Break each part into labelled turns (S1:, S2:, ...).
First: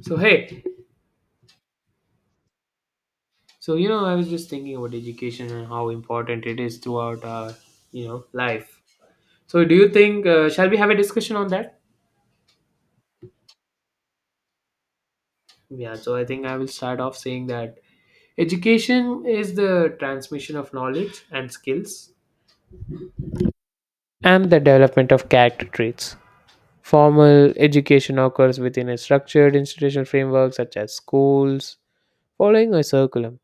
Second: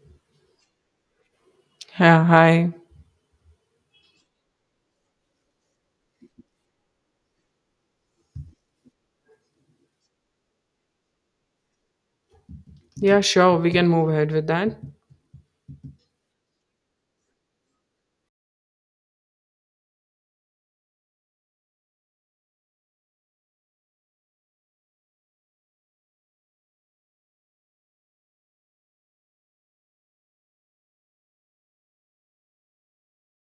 S1: So hey,
S2: Yeah, hi.
S1: so I was just thinking about education and how important it is throughout our life. So do you think shall we have a discussion on that?
S2: Yeah, sure, we can move ahead with that.
S1: Yeah. So I think I will start off saying that education is the transmission of knowledge and skills and the development of character traits. Formal education occurs within a structured institutional framework such as schools, following a curriculum.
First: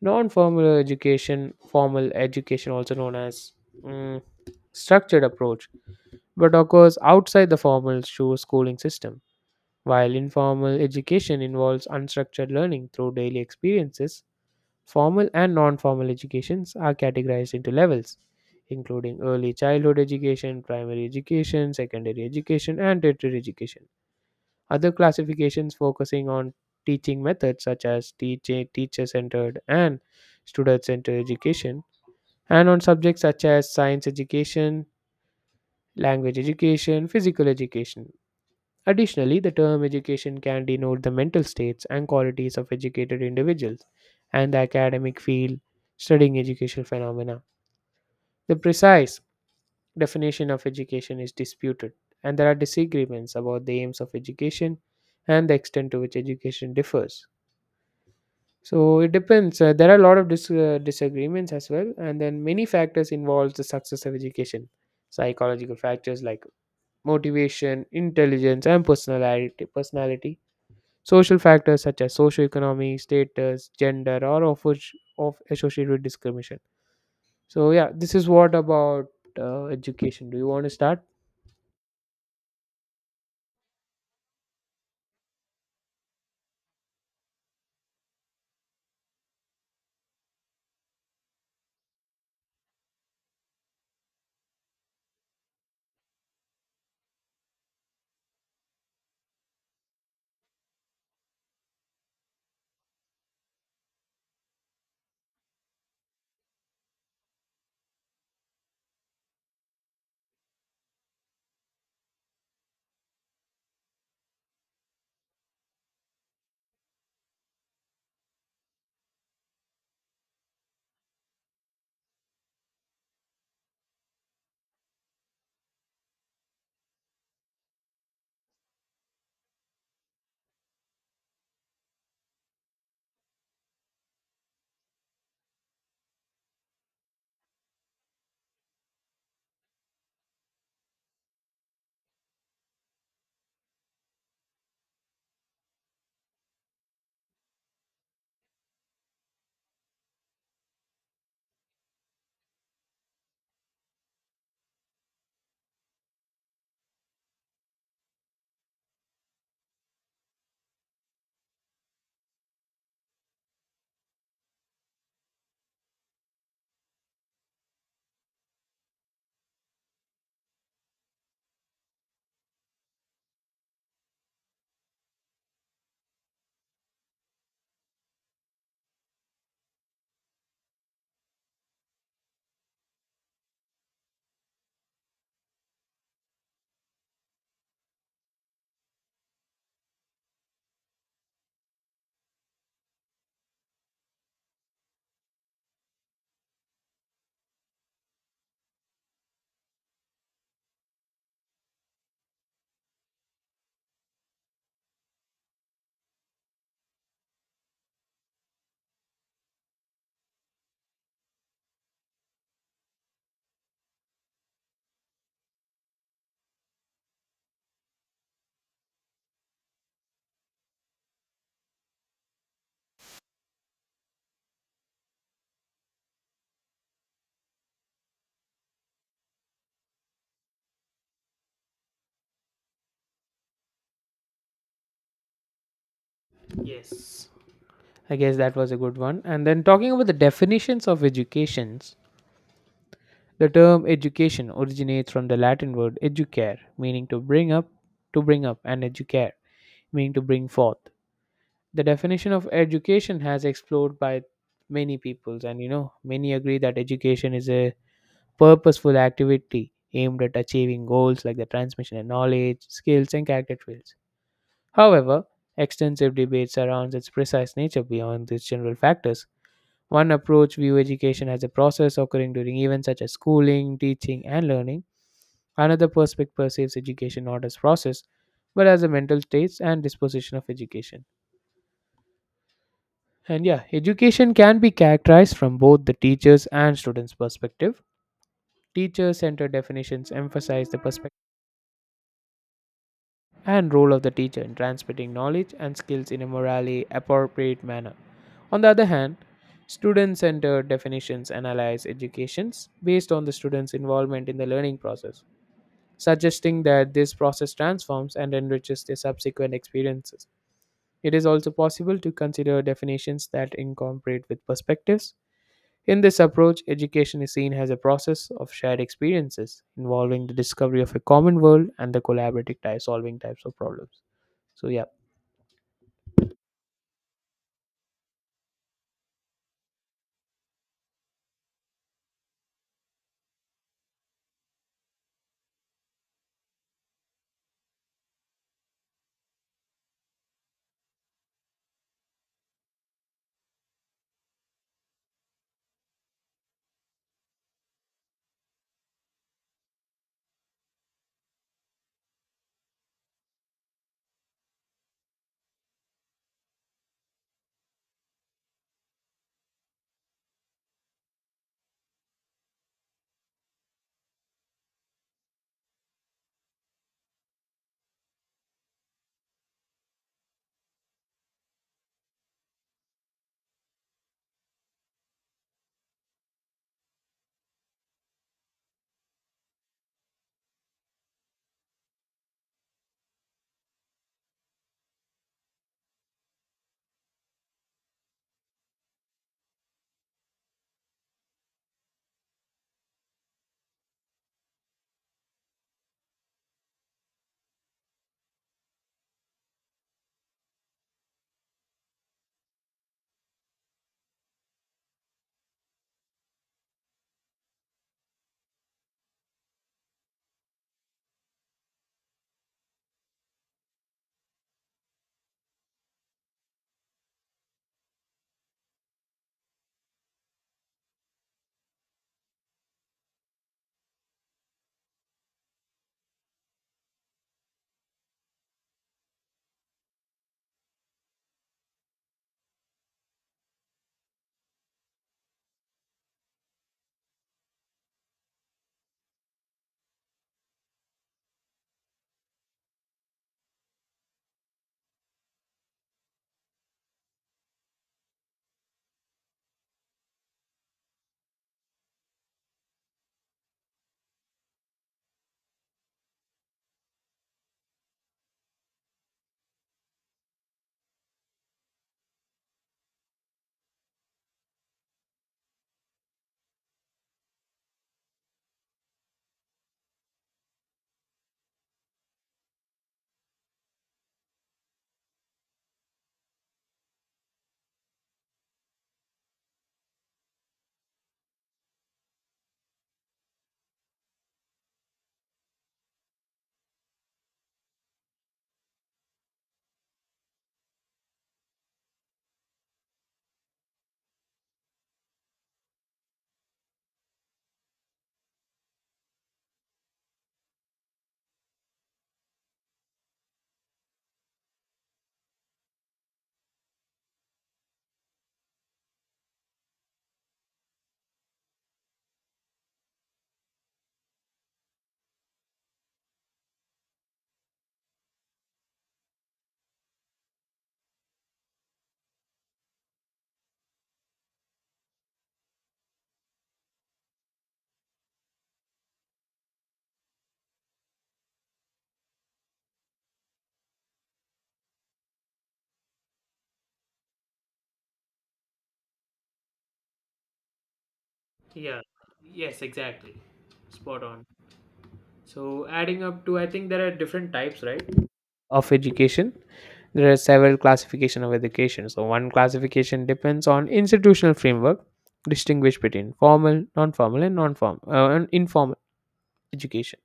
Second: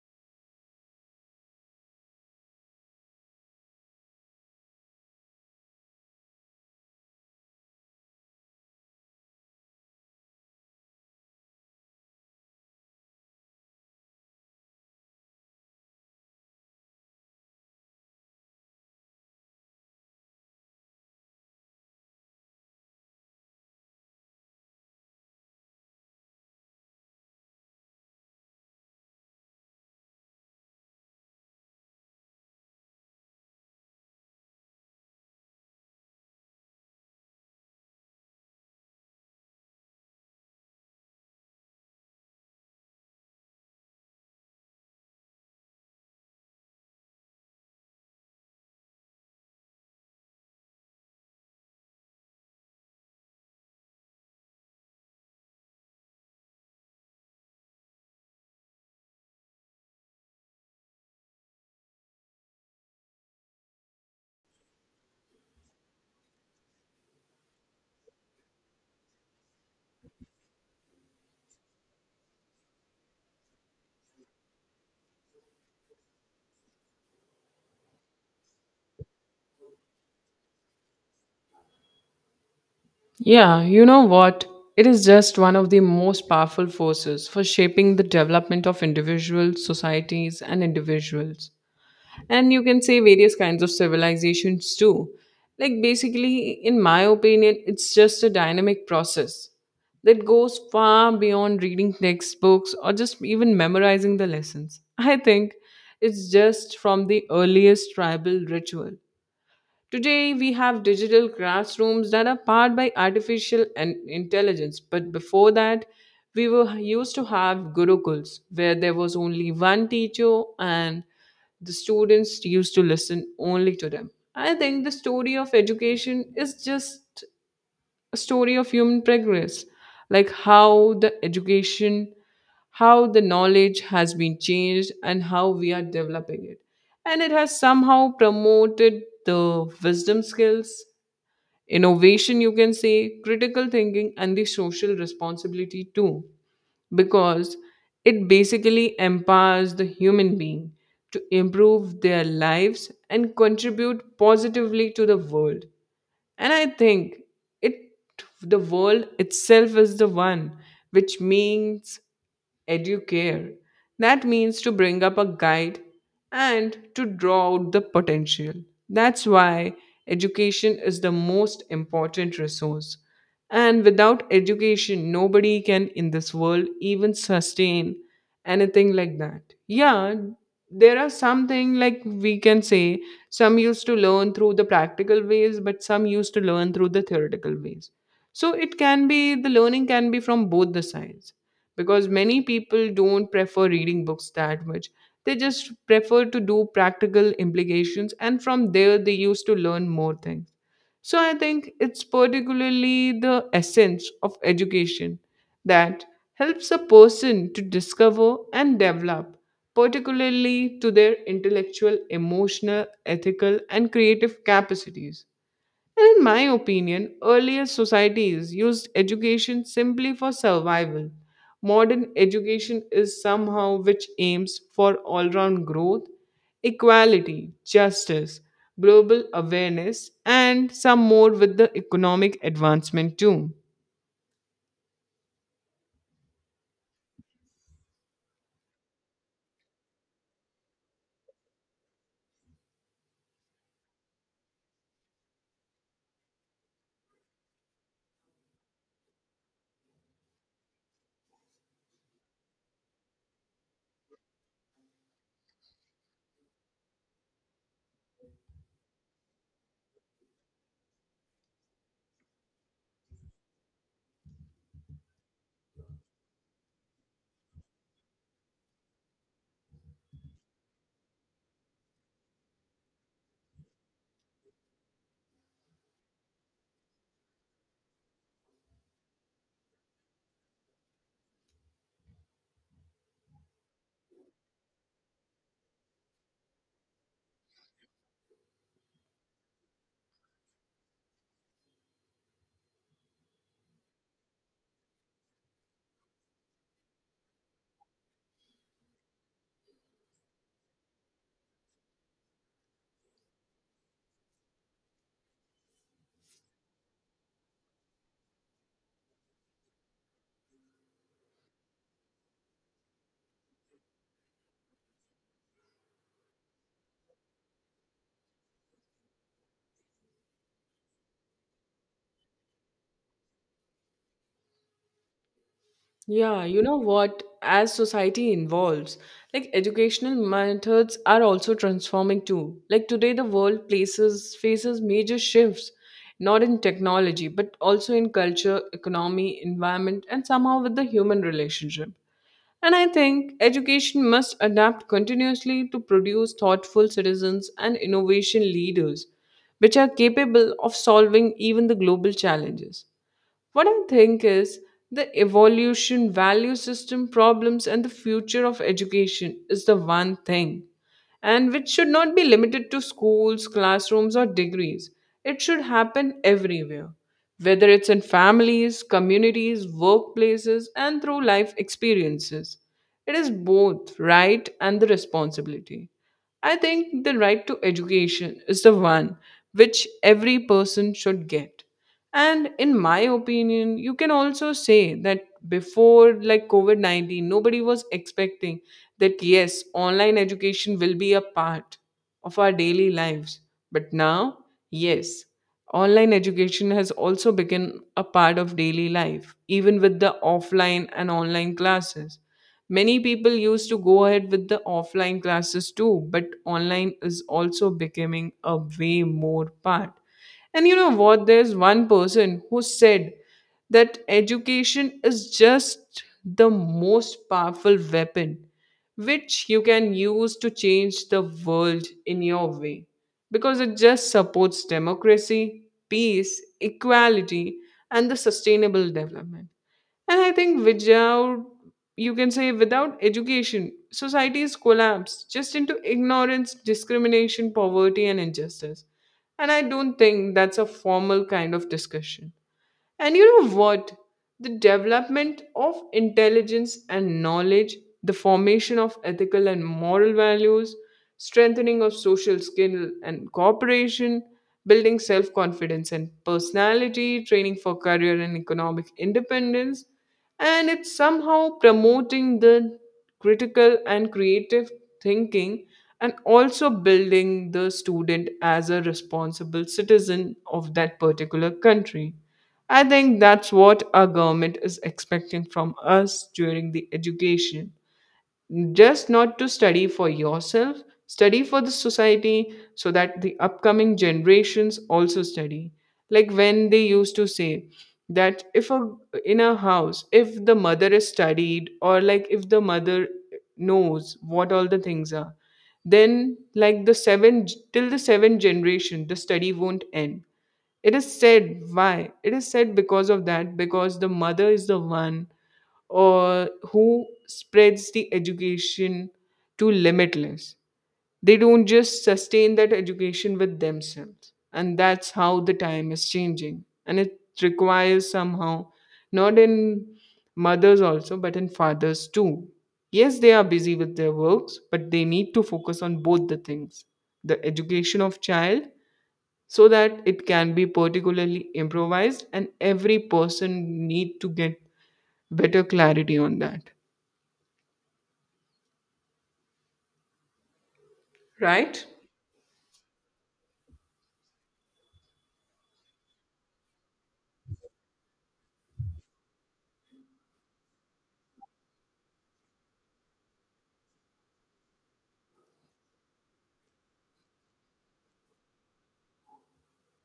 S1: Non-formal education, formal education, also known as mm, structured approach but occurs outside the formal schooling system. While informal education involves unstructured learning through daily experiences, formal and non formal educations are categorized into levels, including early childhood education, primary education, secondary education, and tertiary education. Other classifications focusing on teaching methods such as teacher centered and student centered education, and on subjects such as science education, language education, physical education. Additionally, the term education can denote the mental states and qualities of educated individuals and the academic field studying educational phenomena. The precise definition of education is disputed, and there are disagreements about the aims of education and the extent to which education differs. So it depends. There are a lot of disagreements as well, and then many factors involves the success of education. Psychological factors like motivation, intelligence, and personality. Social factors such as socioeconomy, status, gender are of which of associated with discrimination. So yeah, this is what about education. Do you want to start?
S2: Yeah, you know what? It is just one of the most powerful forces for shaping the development of individuals, societies, and individuals. And you can say various kinds of civilizations too. Like, basically, in my opinion, it's just a dynamic process that goes far beyond reading textbooks or just even memorizing the lessons. I think it's just from the earliest tribal ritual. Today, we have digital classrooms that are powered by artificial and intelligence, but before that, we were used to have gurukuls where there was only one teacher and the students used to listen only to them. I think the story of education is just a story of human progress, like how the education, how the knowledge has been changed and how we are developing it, and it has somehow promoted the wisdom skills, innovation, you can say critical thinking and the social responsibility too, because it basically empowers the human being to improve their lives and contribute positively to the world. And I think it, the world itself is the one which means educare. That means to bring up a guide and to draw out the potential. That's why education is the most important resource. And without education, nobody can in this world even sustain anything like that. Yeah, there are something like, we can say, some used to learn through the practical ways, but some used to learn through the theoretical ways. So it can be, the learning can be from both the sides, because many people don't prefer reading books that much. They just prefer to do practical implications, and from there, they used to learn more things. So I think it's particularly the essence of education that helps a person to discover and develop, particularly to their intellectual, emotional, ethical, and creative capacities. And in my opinion, earlier societies used education simply for survival. Modern education is somehow which aims for all round growth, equality, justice, global awareness, and some more with the economic advancement too.
S1: Yes. I guess that was a good one. And then talking about the definitions of educations, the term education originates from the Latin word educare, meaning to bring up, and educare, meaning to bring forth. The definition of education has explored by many peoples, and many agree that education is a purposeful activity aimed at achieving goals like the transmission of knowledge, skills, and character traits. However, extensive debate surrounds its precise nature beyond these general factors. One approach views education as a process occurring during events such as schooling, teaching, and learning. Another perspective perceives education not as process, but as the mental states and disposition of education. And yeah, education can be characterized from both the teachers and students' perspective. Teacher centered definitions emphasize the perspective and role of the teacher in transmitting knowledge and skills in a morally appropriate manner. On the other hand, student centered definitions analyze educations based on the student's involvement in the learning process, suggesting that this process transforms and enriches their subsequent experiences. It is also possible to consider definitions that incorporate with perspectives in this approach. Education is seen as a process of shared experiences involving the discovery of a common world and the collaborative type solving types of problems. So, yeah.
S2: Yeah, you know what? As society evolves, like educational methods are also transforming too. Like today, the world places faces major shifts, not in technology, but also in culture, economy, environment, and somehow with the human relationship. And I think education must adapt continuously to produce thoughtful citizens and innovation leaders, which are capable of solving even the global challenges. What I think is the evolution, value system problems, and the future of education is the one thing, and which should not be limited to schools, classrooms, or degrees. It should happen everywhere, whether it's in families, communities, workplaces, and through life experiences. It is both right and the responsibility. I think the right to education is the one which every person should get. And in my opinion, you can also say that before like COVID 19, nobody was expecting that yes, online education will be a part of our daily lives. But now, yes, online education has also become a part of daily life, even with the offline and online classes. Many people used to go ahead with the offline classes too, but online is also becoming a way more part. And you know what? There's one person who said that education is just the most powerful weapon which you can use to change the world in your way, because it just supports democracy, peace, equality, and the sustainable development. And I think without, you can say, without education, societies collapse just into ignorance, discrimination, poverty, and injustice. And I don't think that's a formal kind of discussion. And you know what? The development of intelligence and knowledge, the formation of ethical and moral values, strengthening of social skill and cooperation, building self confidence and personality, training for career and economic independence, and it's somehow promoting the critical and creative thinking, and also building the student as a responsible citizen of that particular country. I think that's what our government is expecting from us during the education. Just not to study for yourself, study for the society so that the upcoming generations also study. Like when they used to say that if a, in a house, if the mother is studied, or like if the mother knows what all the things are, then like the seven, till the seventh generation, the study won't end. It is said why? It is said because of that, because the mother is the one or who spreads the education to limitless. They don't just sustain that education with themselves. And that's how the time is changing. And it requires somehow, not in mothers also, but in fathers too. Yes, they are busy with their works, but they need to focus on both the things, the education of child, so that it can be particularly improvised and every person need to get better clarity on that,
S1: Yeah,
S2: right?
S1: yes, exactly. Spot on. So adding up to, I think there are different types, right? Of education, there are several classification of education, so one classification depends on institutional framework distinguish between formal non-formal and non-formal and informal education.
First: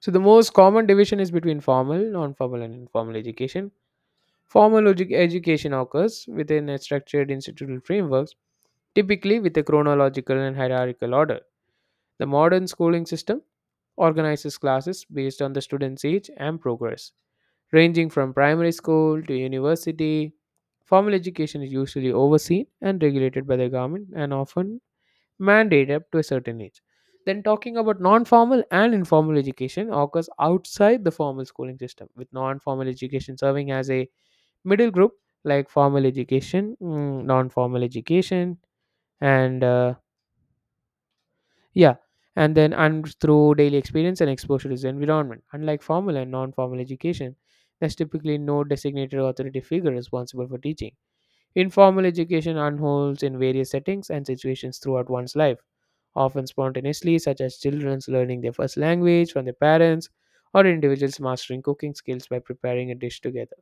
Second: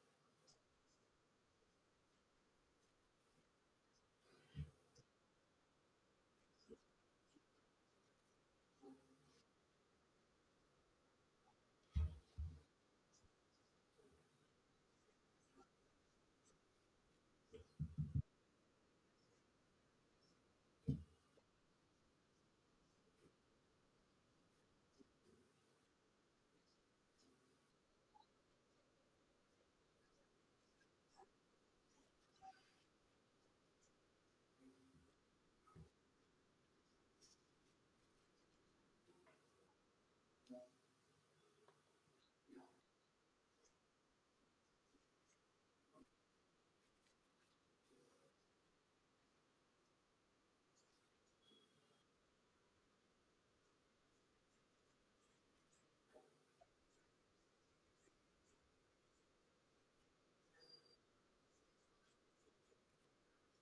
S1: So the most common division is between formal, non-formal, and informal education. Formal education occurs within a structured institutional frameworks, typically with a chronological and hierarchical order. The modern schooling system organizes classes based on the student's age and progress, ranging from primary school to university. Formal education is usually overseen and regulated by the government and often mandate up to a certain age. Then, talking about non formal and informal education occurs outside the formal schooling system, with non formal education serving as a middle group like formal education, non formal education, and yeah, and then and through daily experience and exposure to the environment. Unlike formal and non formal education, there's typically no designated authority figure responsible for teaching. Informal education unfolds in various settings and situations throughout one's life, often spontaneously, such as children's learning their first language from their parents or individuals mastering cooking skills by preparing a dish together.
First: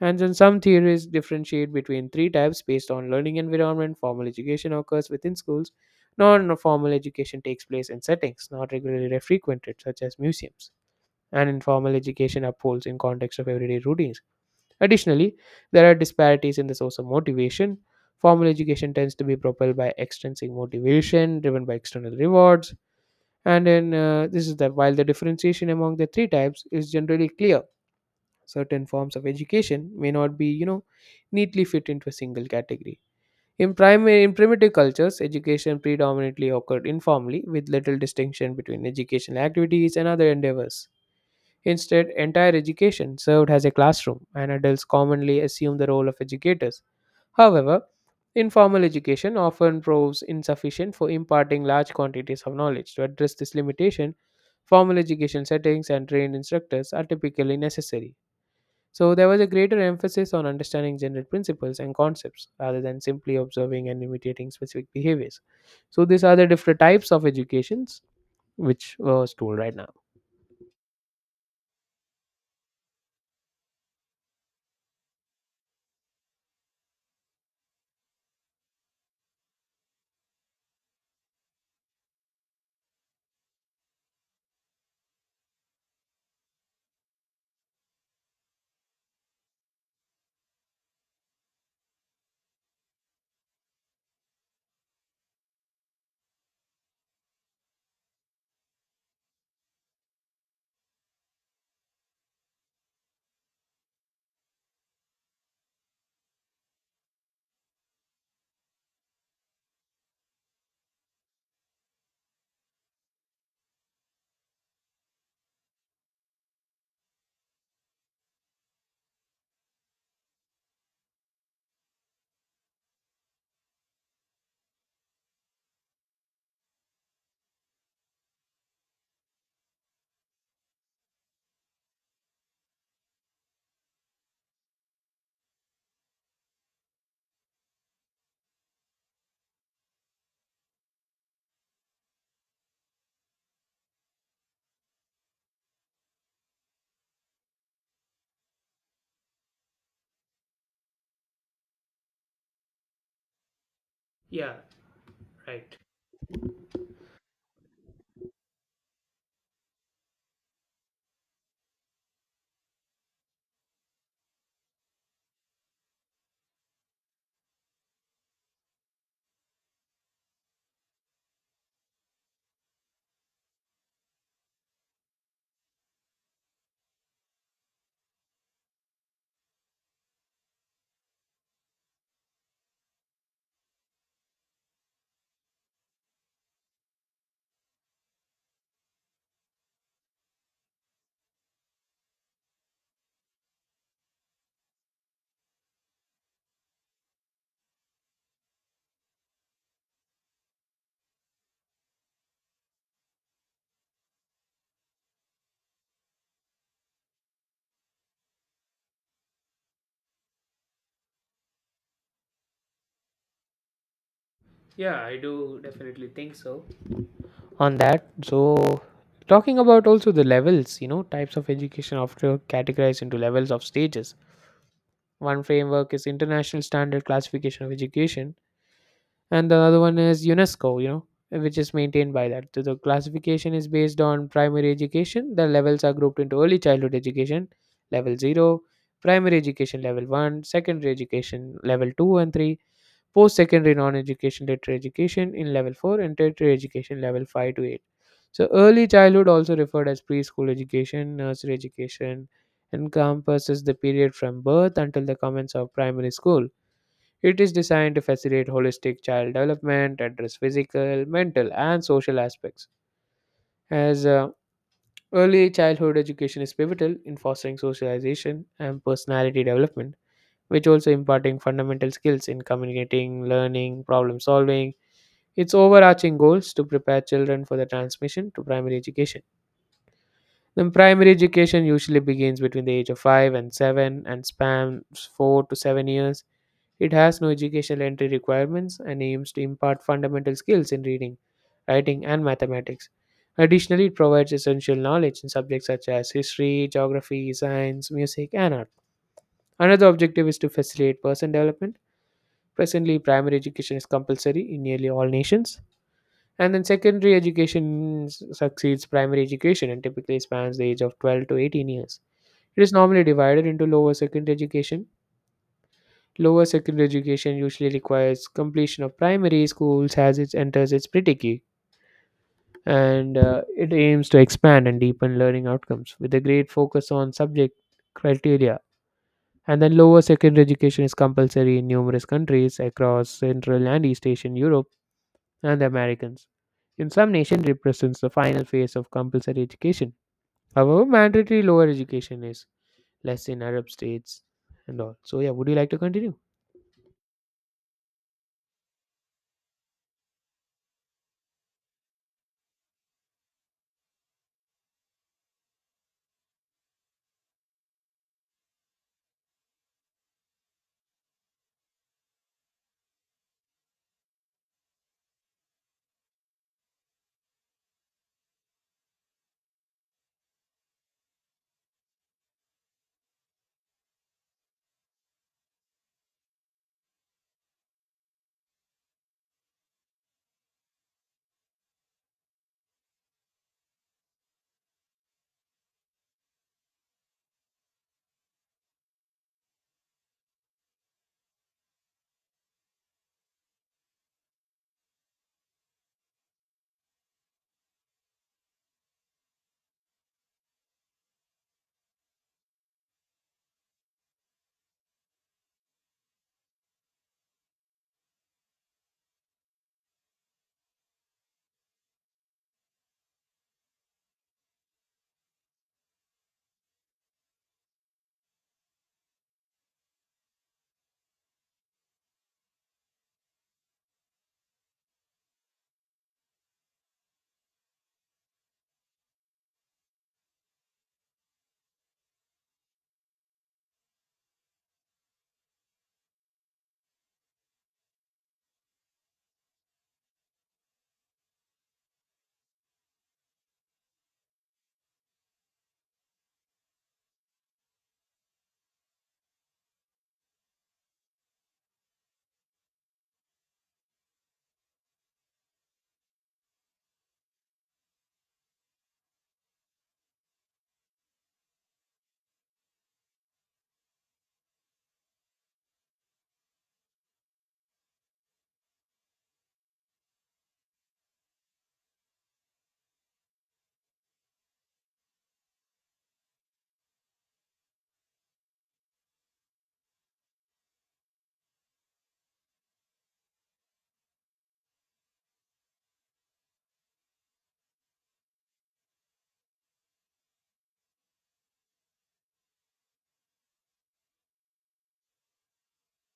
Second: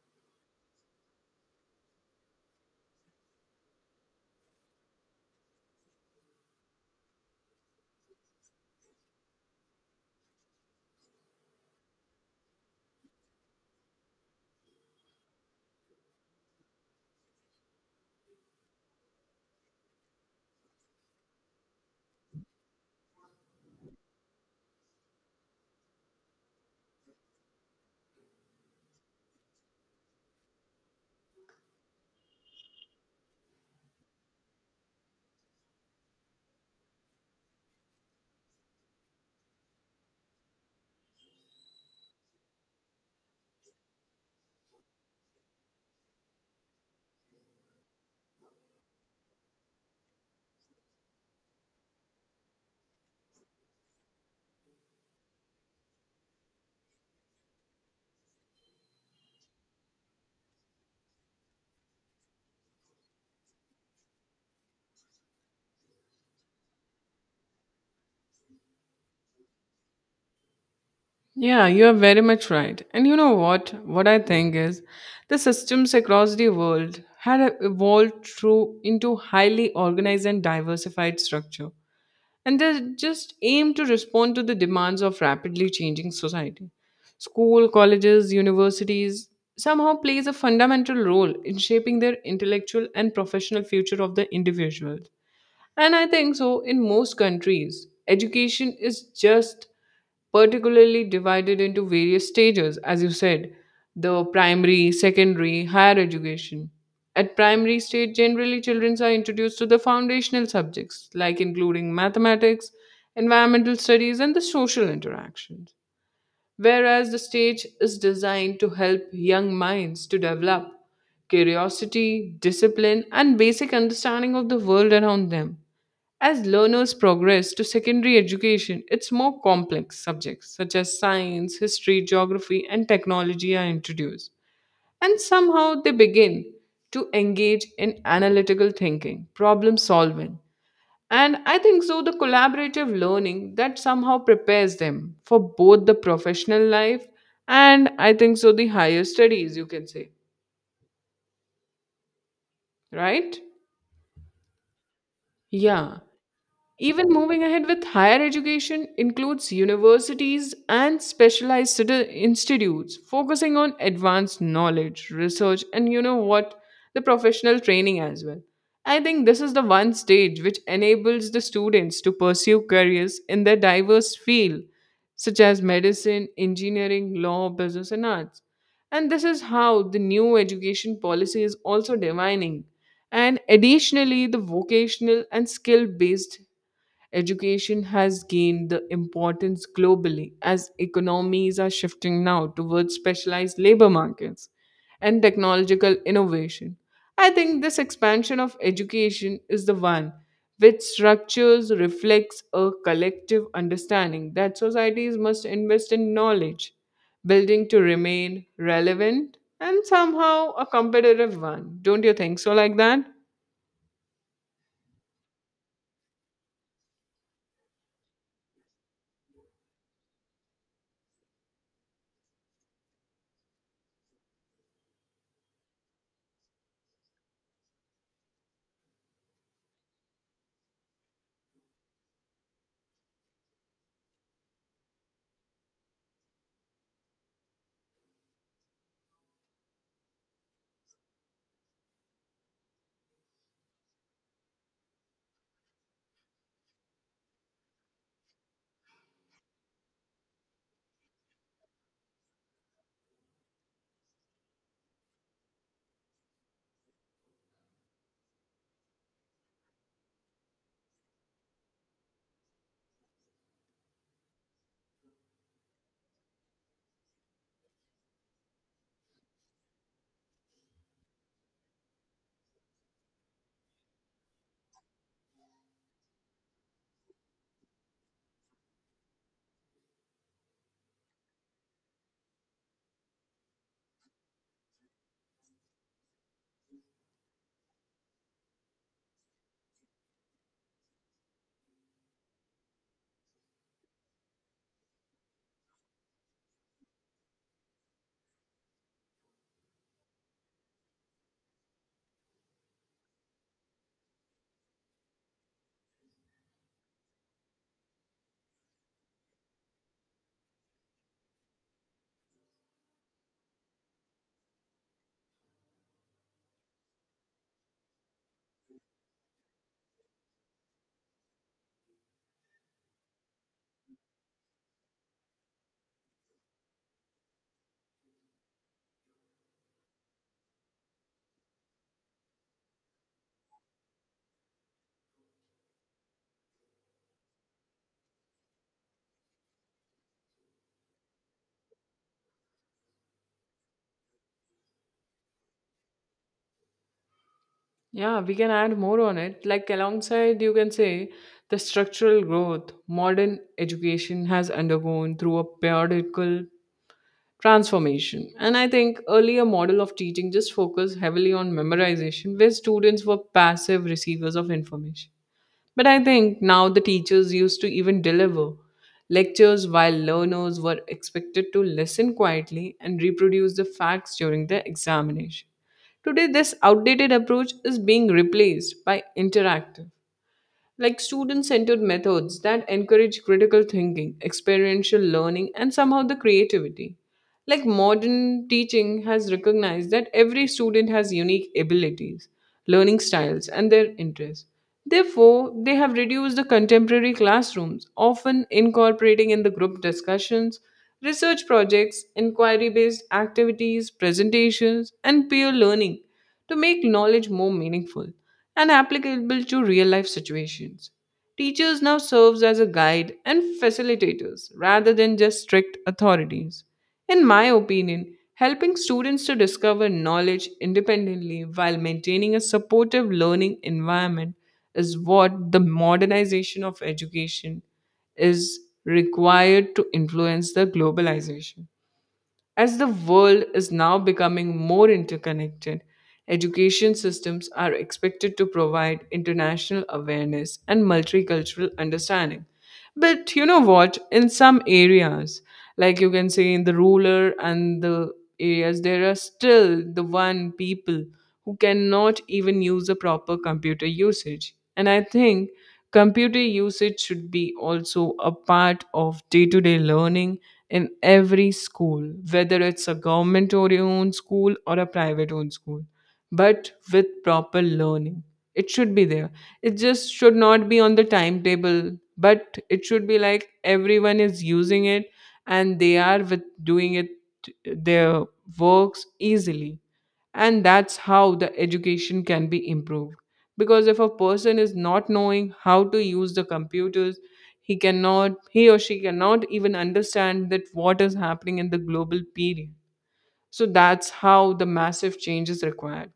S1: And then some theories differentiate between three types based on learning environment. Formal education occurs within schools. Non-formal education takes place in settings not regularly frequented, such as museums, and informal education upholds in context of everyday routines. Additionally, there are disparities in the source of motivation. Formal education tends to be propelled by extrinsic motivation, driven by external rewards, and in this is the while the differentiation among the three types is generally clear. Certain forms of education may not be, neatly fit into a single category. In primitive cultures, education predominantly occurred informally, with little distinction between educational activities and other endeavors. Instead, entire education served as a classroom, and adults commonly assume the role of educators. However, informal education often proves insufficient for imparting large quantities of knowledge. To address this limitation, formal education settings and trained instructors are typically necessary. So, there was a greater emphasis on understanding general principles and concepts rather than simply observing and imitating specific behaviors. So, these are the different types of educations which was told right now.
S2: Yeah, you are very much right. And you know what? What I think is the systems across the world had evolved through into highly organized and diversified structure, and they just aim to respond to the demands of rapidly changing society. School, colleges, universities somehow plays a fundamental role in shaping their intellectual and professional future of the individual. And I think so, in most countries, education is just particularly divided into various stages, as you said, the primary, secondary, higher education. At primary stage, generally children are introduced to the foundational subjects like including mathematics, environmental studies, and the social interactions. Whereas the stage is designed to help young minds to develop curiosity, discipline, and basic understanding of the world around them. As learners progress to secondary education, its more complex subjects such as science, history, geography, and technology are introduced. And somehow they begin to engage in analytical thinking, problem solving. And I think so, the collaborative learning that somehow prepares them for both the professional life and I think so, the higher studies, you can say, right?
S1: Yeah, right.
S2: Yeah. Even moving ahead with higher education includes universities and specialized institutes focusing on advanced knowledge, research, and you know what, the professional training as well. I think this is the one stage which enables the students to pursue careers in their diverse field such as medicine, engineering, law, business and arts. And this is how the new education policy is also defining, and additionally the vocational and skill based education has gained the importance globally as economies are shifting now towards specialized labor markets and technological innovation. I think this expansion of education is the one which structures reflects a collective understanding that societies must invest in knowledge building to remain relevant and somehow a competitive one. Don't you think so like that?
S1: Yeah, I do definitely think so. On that, so talking about also the levels, types of education after categorized into levels of stages. One framework is international standard classification of education, and the other one is UNESCO, which is maintained by that. So the classification is based on primary education. The levels are grouped into early childhood education, level zero, primary education level one, secondary education level two and three, post-secondary non-education tertiary education in level four, and tertiary education level five to eight. So early childhood also referred as preschool education, nursery education, encompasses the period from birth until the commence of primary school. It is designed to facilitate holistic child development, address physical, mental, and social aspects. As early childhood education is pivotal in fostering socialization and personality development, which also imparting fundamental skills in communicating, learning, problem solving. Its overarching goals to prepare children for the transmission to primary education. Then primary education usually begins between the age of 5 and 7 and spans 4 to 7 years. It has no educational entry requirements and aims to impart fundamental skills in reading, writing, and mathematics. Additionally, it provides essential knowledge in subjects such as history, geography, science, music, and art. Another objective is to facilitate person development. Presently, primary education is compulsory in nearly all nations. And then secondary education succeeds primary education and typically spans the age of 12 to 18 years. It is normally divided into lower secondary education. Lower secondary education usually requires completion of primary schools as it enters its predicate, and it aims to expand and deepen learning outcomes with a great focus on subject criteria. And then lower secondary education is compulsory in numerous countries across Central and East Asian Europe and the Americans. In some nations, represents the final phase of compulsory education. However, mandatory lower education is less in Arab states and all. So yeah, would you like to continue?
S2: Yeah, we can add more on it. Like alongside, you can say the structural growth, modern education has undergone through a periodical transformation. And I think earlier model of teaching just focused heavily on memorization, where students were passive receivers of information. But I think now the teachers used to even deliver lectures while learners were expected to listen quietly and reproduce the facts during the examination. Today, this outdated approach is being replaced by interactive, like student centered methods that encourage critical thinking, experiential learning, and somehow the creativity. Like modern teaching has recognized that every student has unique abilities, learning styles, and their interests. Therefore, they have reduced the contemporary classrooms, often incorporating in the group discussions, research projects, inquiry based activities, presentations, and peer learning to make knowledge more meaningful and applicable to real life situations. Teachers now serves as a guide and facilitators rather than just strict authorities. In my opinion, helping students to discover knowledge independently while maintaining a supportive learning environment is what the modernization of education is required to influence the globalization. As the world is now becoming more interconnected, education systems are expected to provide international awareness and multicultural understanding. But you know what? In some areas, like you can say in the rural and the areas, there are still the one people who cannot even use a proper computer usage. And I think computer usage should be also a part of day to day learning in every school, whether it's a government owned school or a private owned school, but with proper learning, it should be there. It just should not be on the timetable, but it should be like everyone is using it, and they are with doing it their works easily. And that's how the education can be improved, because if a person is not knowing how to use the computers, he cannot, he or she cannot even understand that what is happening in the global period. So that's how the massive change is required.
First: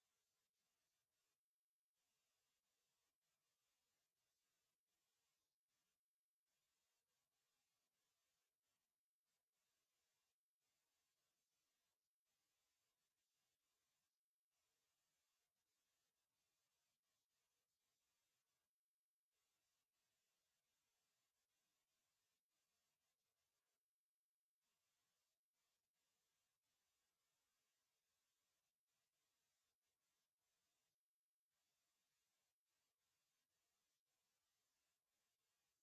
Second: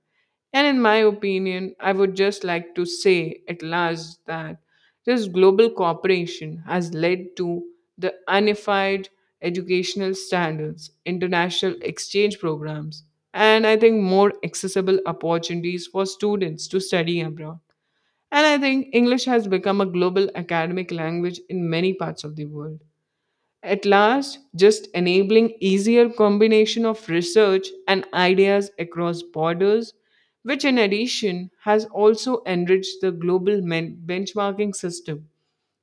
S2: And in my opinion, I would just like to say at last that this global cooperation has led to the unified educational standards, international exchange programs, and I think more accessible opportunities for students to study abroad. And I think English has become a global academic language in many parts of the world. At last, just enabling easier combination of research and ideas across borders, which in addition has also enriched the global benchmarking system,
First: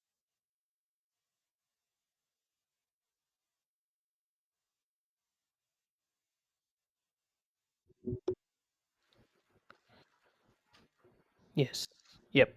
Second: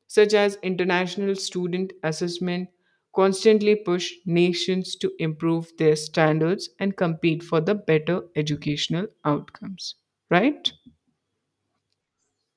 S2: such as international student assessment, constantly push nations to improve their standards and compete for the better educational outcomes. Right?
S1: Yes. Yep.